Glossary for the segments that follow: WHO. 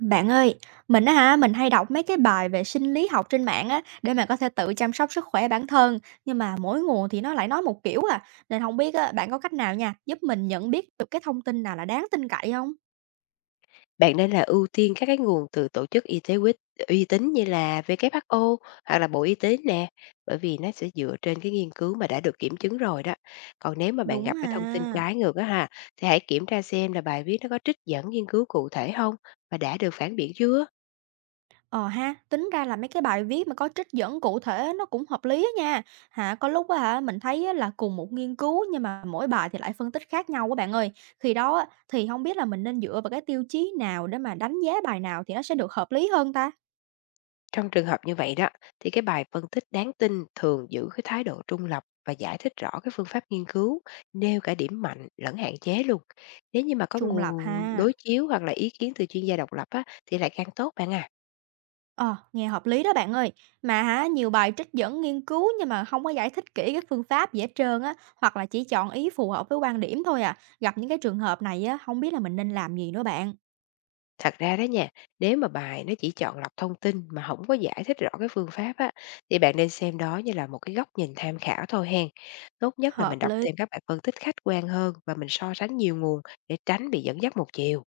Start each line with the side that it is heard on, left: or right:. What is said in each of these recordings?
right: Bạn ơi, mình á hả, mình hay đọc mấy cái bài về sinh lý học trên mạng á để mà có thể tự chăm sóc sức khỏe bản thân, nhưng mà mỗi nguồn thì nó lại nói một kiểu à, nên không biết á bạn có cách nào nha, giúp mình nhận biết được cái thông tin nào là đáng tin cậy không?
left: Bạn nên là ưu tiên các cái nguồn từ tổ chức y tế uy tín như là WHO hoặc là Bộ Y tế nè, bởi vì nó sẽ dựa trên cái nghiên cứu mà đã được kiểm chứng rồi đó. Còn nếu mà bạn
right: Đúng
left: gặp cái thông tin
right: ha.
left: trái ngược á ha, thì hãy kiểm tra xem là bài viết nó có trích dẫn nghiên cứu cụ thể không và đã được phản biện chưa.
right: Ờ ha, tính ra là mấy cái bài viết mà có trích dẫn cụ thể nó cũng hợp lý á nha. Hả, có lúc á hả mình thấy á, là cùng một nghiên cứu nhưng mà mỗi bài thì lại phân tích khác nhau quá bạn ơi. Khi đó á, thì không biết là mình nên dựa vào cái tiêu chí nào để mà đánh giá bài nào thì nó sẽ được hợp lý hơn ta?
left: Trong trường hợp như vậy đó, thì cái bài phân tích đáng tin thường giữ cái thái độ trung lập và giải thích rõ cái phương pháp nghiên cứu, nêu cả điểm mạnh lẫn hạn chế luôn. Nếu như mà có
right: Trung lập
left: nguồn
right: ha.
left: đối chiếu hoặc là ý kiến từ chuyên gia độc lập á, thì lại càng tốt bạn à.
right: Ờ, nghe hợp lý đó bạn ơi. Mà hả, nhiều bài trích dẫn nghiên cứu nhưng mà không có giải thích kỹ cái phương pháp gì hết trơn á, hoặc là chỉ chọn ý phù hợp với quan điểm thôi à. Gặp những cái trường hợp này á, không biết là mình nên làm gì nữa bạn.
left: Thật ra đó nha, nếu mà bài nó chỉ chọn lọc thông tin mà không có giải thích rõ cái phương pháp á, thì bạn nên xem đó như là một cái góc nhìn tham khảo thôi hen. Tốt nhất là mình
right: Hợp
left: đọc
right: lý.
left: thêm các bài phân tích khách quan hơn và mình so sánh nhiều nguồn để tránh bị dẫn dắt một chiều.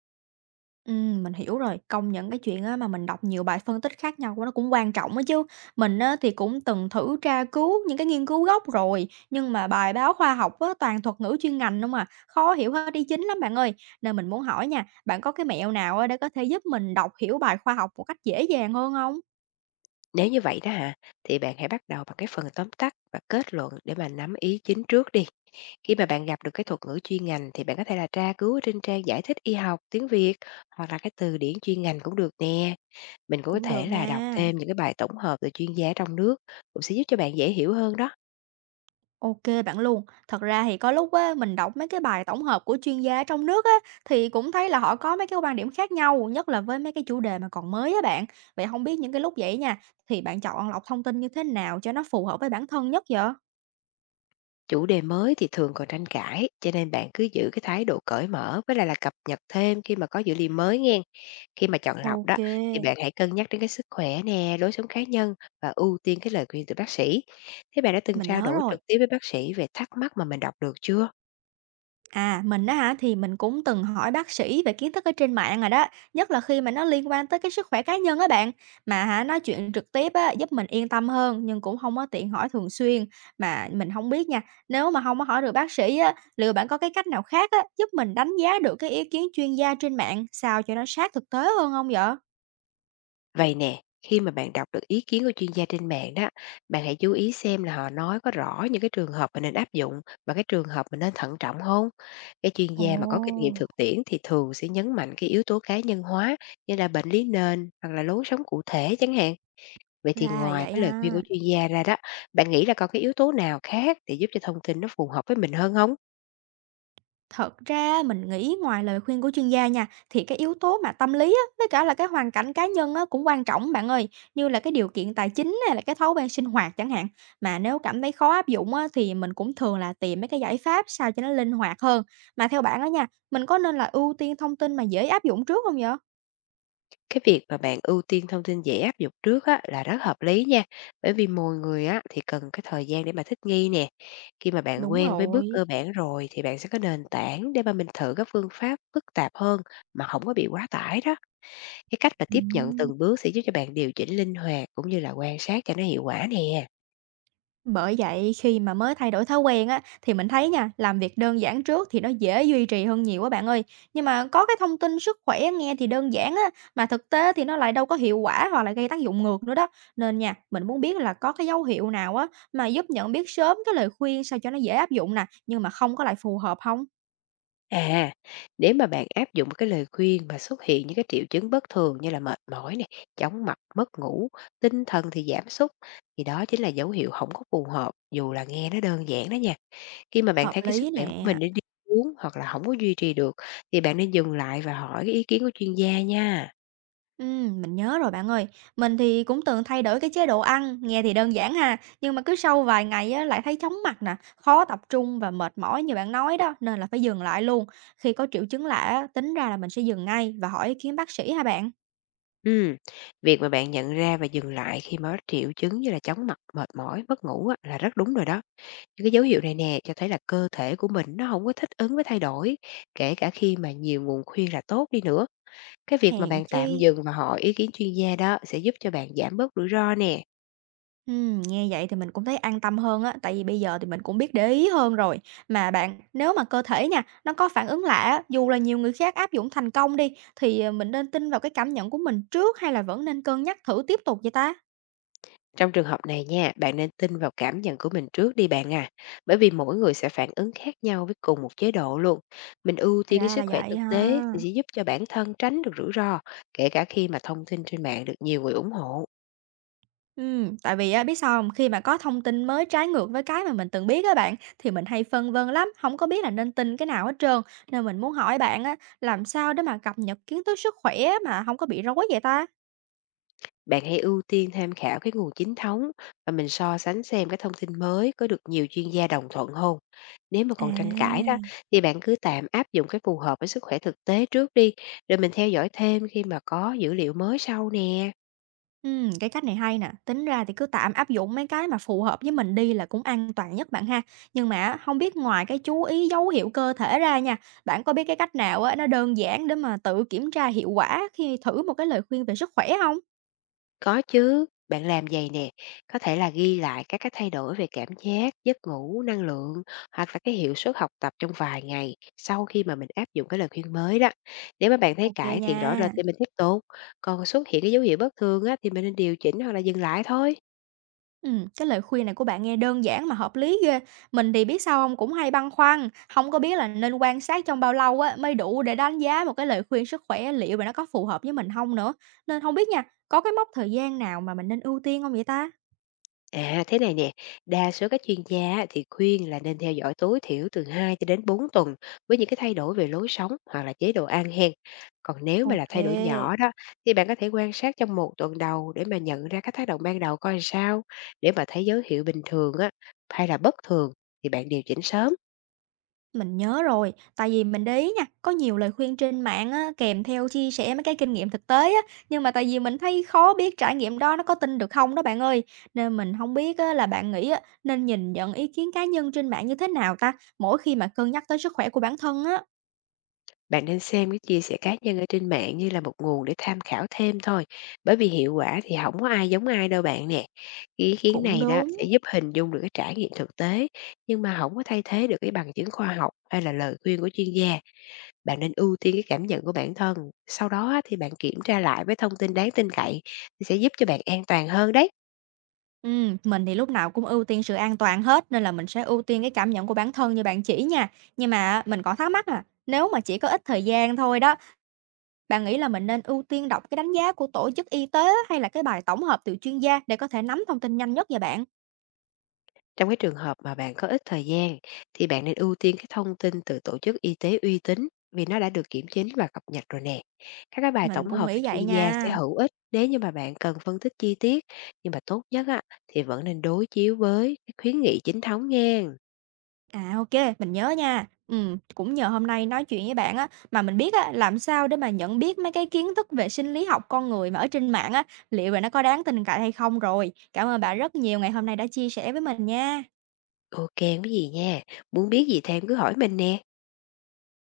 right: Mình hiểu rồi. Công nhận cái chuyện á mà mình đọc nhiều bài phân tích khác nhau của nó cũng quan trọng á chứ. Mình á thì cũng từng thử tra cứu những cái nghiên cứu gốc rồi, nhưng mà bài báo khoa học á toàn thuật ngữ chuyên ngành không à, khó hiểu hết đi chính lắm bạn ơi. Nên mình muốn hỏi nha, bạn có cái mẹo nào á để có thể giúp mình đọc hiểu bài khoa học một cách dễ dàng hơn không?
left: Nếu như vậy đó hả, thì bạn hãy bắt đầu bằng cái phần tóm tắt và kết luận để mà nắm ý chính trước đi. Khi mà bạn gặp được cái thuật ngữ chuyên ngành thì bạn có thể là tra cứu ở trên trang giải thích y học tiếng Việt hoặc là cái từ điển chuyên ngành cũng được nè. Mình cũng có
right: Cũng
left: thể
right: được
left: là đọc
right: nha.
left: thêm những cái bài tổng hợp từ chuyên gia trong nước cũng sẽ giúp cho bạn dễ hiểu hơn đó.
right: OK bạn luôn. Thật ra thì có lúc á, mình đọc mấy cái bài tổng hợp của chuyên gia trong nước á, thì cũng thấy là họ có mấy cái quan điểm khác nhau, nhất là với mấy cái chủ đề mà còn mới á bạn. Vậy không biết những cái lúc vậy nha, thì bạn chọn lọc thông tin như thế nào cho nó phù hợp với bản thân nhất vậy?
left: Chủ đề mới thì thường còn tranh cãi, cho nên bạn cứ giữ cái thái độ cởi mở với lại là cập nhật thêm khi mà có dữ liệu mới nghe. Khi mà chọn lọc đó,
right: OK,
left: thì bạn hãy cân nhắc đến cái sức khỏe nè, lối sống cá nhân và ưu tiên cái lời khuyên từ bác sĩ. Thế bạn đã từng
right: mình
left: trao
right: nhớ
left: đổi
right: rồi.
left: trực tiếp với bác sĩ về thắc mắc mà mình đọc được chưa?
right: À, mình á hả, thì mình cũng từng hỏi bác sĩ về kiến thức ở trên mạng rồi đó, nhất là khi mà nó liên quan tới cái sức khỏe cá nhân á bạn. Mà hả, nói chuyện trực tiếp á, giúp mình yên tâm hơn, nhưng cũng không có tiện hỏi thường xuyên, mà mình không biết nha. Nếu mà không có hỏi được bác sĩ á, liệu bạn có cái cách nào khác á, giúp mình đánh giá được cái ý kiến chuyên gia trên mạng sao cho nó sát thực tế hơn không vậy?
left: Vậy nè, khi mà bạn đọc được ý kiến của chuyên gia trên mạng đó, bạn hãy chú ý xem là họ nói có rõ những cái trường hợp mình nên áp dụng và cái trường hợp mình nên thận trọng không. Cái chuyên gia mà có kinh
right: Ồ,
left: nghiệm thực tiễn thì thường sẽ nhấn mạnh cái yếu tố cá nhân hóa, như là bệnh lý nền hoặc là lối sống cụ thể chẳng hạn. Vậy
right: ra
left: thì
right: là
left: ngoài
right: vậy
left: cái lời khuyên
right: ha.
left: của chuyên gia ra đó, bạn nghĩ là còn cái yếu tố nào khác để giúp cho thông tin nó phù hợp với mình hơn không?
right: Thật ra mình nghĩ ngoài lời khuyên của chuyên gia nha, thì cái yếu tố mà tâm lý á, với cả là cái hoàn cảnh cá nhân á, cũng quan trọng bạn ơi, như là cái điều kiện tài chính hay là cái thói quen sinh hoạt chẳng hạn. Mà nếu cảm thấy khó áp dụng á, thì mình cũng thường là tìm mấy cái giải pháp sao cho nó linh hoạt hơn. Mà theo bạn á nha, mình có nên là ưu tiên thông tin mà dễ áp dụng trước không vậy?
left: Cái việc mà bạn ưu tiên thông tin dễ áp dụng trước á, là rất hợp lý nha, bởi vì mỗi người á, thì cần cái thời gian để mà thích nghi nè. Khi mà bạn
right: Đúng
left: quen với bước
right: rồi.
left: cơ bản rồi thì bạn sẽ có nền tảng để mà mình thử các phương pháp phức tạp hơn mà không có bị quá tải đó. Cái cách mà tiếp nhận
right: Ừm.
left: từng bước sẽ giúp cho bạn điều chỉnh linh hoạt cũng như là quan sát cho nó hiệu quả nè.
right: Bởi vậy khi mà mới thay đổi thói quen á, thì mình thấy nha, làm việc đơn giản trước thì nó dễ duy trì hơn nhiều á bạn ơi. Nhưng mà có cái thông tin sức khỏe nghe thì đơn giản á, mà thực tế thì nó lại đâu có hiệu quả hoặc là gây tác dụng ngược nữa đó. Nên nha, mình muốn biết là có cái dấu hiệu nào á mà giúp nhận biết sớm cái lời khuyên sao cho nó dễ áp dụng nè, nhưng mà không có lại phù hợp không?
left: À, nếu mà bạn áp dụng cái lời khuyên mà xuất hiện những cái triệu chứng bất thường như là mệt mỏi này, chóng mặt, mất ngủ, tinh thần thì giảm sút, thì đó chính là dấu hiệu không có phù hợp, dù là nghe nó đơn giản đó nha. Khi mà bạn
right: Hợp
left: thấy cái sức
right: lý
left: khỏe của
right: nè.
left: mình nó đi xuống hoặc là không có duy trì được, thì bạn nên dừng lại và hỏi cái ý kiến của chuyên gia nha.
right: Mình nhớ rồi bạn ơi. Mình thì cũng từng thay đổi cái chế độ ăn, nghe thì đơn giản ha, nhưng mà cứ sau vài ngày á, lại thấy chóng mặt nè, khó tập trung và mệt mỏi như bạn nói đó, nên là phải dừng lại luôn. Khi có triệu chứng lạ á, tính ra là mình sẽ dừng ngay và hỏi ý kiến bác sĩ ha bạn.
left: Ừ. Việc mà bạn nhận ra và dừng lại khi mà có triệu chứng như là chóng mặt, mệt mỏi, mất ngủ á, là rất đúng rồi đó. Những cái dấu hiệu này nè cho thấy là cơ thể của mình nó không có thích ứng với thay đổi, kể cả khi mà nhiều nguồn khuyên là tốt đi nữa. Cái việc mà
right: Hèn
left: bạn
right: chi.
left: tạm dừng và hỏi ý kiến chuyên gia đó sẽ giúp cho bạn giảm bớt rủi ro nè.
right: Nghe vậy thì mình cũng thấy an tâm hơn á, tại vì bây giờ thì mình cũng biết để ý hơn rồi. Mà bạn, nếu mà cơ thể nha, nó có phản ứng lạ á, dù là nhiều người khác áp dụng thành công đi, thì mình nên tin vào cái cảm nhận của mình trước hay là vẫn nên cân nhắc thử tiếp tục vậy ta?
left: Trong trường hợp này nha, bạn nên tin vào cảm nhận của mình trước đi bạn à, bởi vì mỗi người sẽ phản ứng khác nhau với cùng một chế độ luôn. Mình ưu tiên cái
right: Ra
left: sức
right: là
left: khỏe
right: vậy
left: thực tế thì
right: ha.
left: sẽ giúp cho bản thân tránh được rủi ro, kể cả khi mà thông tin trên mạng được nhiều người ủng hộ.
right: Tại vì á, biết sao không? Khi mà có thông tin mới trái ngược với cái mà mình từng biết á bạn, thì mình hay phân vân lắm, không có biết là nên tin cái nào hết trơn. Nên mình muốn hỏi bạn á, làm sao để mà cập nhật kiến thức sức khỏe mà không có bị rối vậy ta?
left: Bạn hãy ưu tiên tham khảo cái nguồn chính thống và mình so sánh xem cái thông tin mới có được nhiều chuyên gia đồng thuận không. Nếu mà còn tranh cãi
right: À.
left: đó, thì bạn cứ tạm áp dụng cái phù hợp với sức khỏe thực tế trước đi, rồi mình theo dõi thêm khi mà có dữ liệu mới sau nè.
right: Cái cách này hay nè, tính ra thì cứ tạm áp dụng mấy cái mà phù hợp với mình đi là cũng an toàn nhất bạn ha. Nhưng mà á, hông biết ngoài cái chú ý dấu hiệu cơ thể ra nha, bạn có biết cái cách nào á, nó đơn giản để mà tự kiểm tra hiệu quả khi thử một cái lời khuyên về sức khỏe không?
left: Có chứ, bạn làm vầy nè, có thể là ghi lại các cái thay đổi về cảm giác, giấc ngủ, năng lượng hoặc là cái hiệu suất học tập trong vài ngày sau khi mà mình áp dụng cái lời khuyên mới đó. Nếu mà bạn thấy
right: OK
left: cải thiện rõ
right: nha.
left: rệt thì mình tiếp tục, còn xuất hiện cái dấu hiệu bất thường á, thì mình nên điều chỉnh hoặc là dừng lại thôi.
right: Ừ, cái lời khuyên này của bạn nghe đơn giản mà hợp lý ghê. Mình thì biết sao không? Cũng hay băn khoăn, không có biết là nên quan sát trong bao lâu á mới đủ để đánh giá một cái lời khuyên sức khỏe liệu mà nó có phù hợp với mình không nữa. Nên không biết nha, có cái mốc thời gian nào mà mình nên ưu tiên không vậy ta?
left: À, thế này nè, đa số các chuyên gia á, thì khuyên là nên theo dõi tối thiểu từ 2 cho đến 4 tuần với những cái thay đổi về lối sống hoặc là chế độ ăn hen. Còn nếu mà là thay đổi
right: OK.
left: nhỏ đó, thì bạn có thể quan sát trong 1 tuần đầu để mà nhận ra các tác động ban đầu, coi làm sao để mà thấy dấu hiệu bình thường á hay là bất thường, thì bạn điều chỉnh sớm.
right: Mình nhớ rồi, tại vì mình để ý nha, có nhiều lời khuyên trên mạng á, kèm theo chia sẻ mấy cái kinh nghiệm thực tế á, nhưng mà tại vì mình thấy khó biết trải nghiệm đó nó có tin được không đó bạn ơi, nên mình không biết á, là bạn nghĩ á, nên nhìn nhận ý kiến cá nhân trên mạng như thế nào ta, mỗi khi mà cân nhắc tới sức khỏe của bản thân á?
left: Bạn nên xem cái chia sẻ cá nhân ở trên mạng như là một nguồn để tham khảo thêm thôi, bởi vì hiệu quả thì không có ai giống ai đâu bạn nè. Cái ý kiến
right: Cũng
left: này đó sẽ
right: đúng.
left: giúp hình dung được cái trải nghiệm thực tế, nhưng mà không có thay thế được cái bằng chứng khoa học hay là lời khuyên của chuyên gia. Bạn nên ưu tiên cái cảm nhận của bản thân, sau đó á thì bạn kiểm tra lại với thông tin đáng tin cậy thì sẽ giúp cho bạn an toàn hơn đấy.
right: Mình thì lúc nào cũng ưu tiên sự an toàn hết nên là mình sẽ ưu tiên cái cảm nhận của bản thân như bạn chỉ nha. Nhưng mà mình còn thắc mắc à, nếu mà chỉ có ít thời gian thôi đó, bạn nghĩ là mình nên ưu tiên đọc cái đánh giá của tổ chức y tế hay là cái bài tổng hợp từ chuyên gia để có thể nắm thông tin nhanh nhất vậy bạn?
left: Trong cái trường hợp mà bạn có ít thời gian thì bạn nên ưu tiên cái thông tin từ tổ chức y tế uy tín, vì nó đã được kiểm chứng và cập nhật rồi nè. Các cái bài
right: Mình
left: tổng
right: cũng
left: hợp từ
right: nghĩ vậy
left: chuyên gia sẽ
right: nha.
left: hữu ích nếu như mà bạn cần phân tích chi tiết, nhưng mà tốt nhất á, thì vẫn nên đối chiếu với cái khuyến nghị chính thống nghe.
right: À, OK, mình nhớ nha. Ừ, cũng nhờ hôm nay nói chuyện với bạn á mà mình biết á làm sao để mà nhận biết mấy cái kiến thức về sinh lý học con người mà ở trên mạng á, liệu là nó có đáng tin cậy hay không rồi. Cảm ơn bạn rất nhiều ngày hôm nay đã chia sẻ với mình nha.
left: OK cái gì nha, muốn biết gì thêm cứ hỏi mình nè.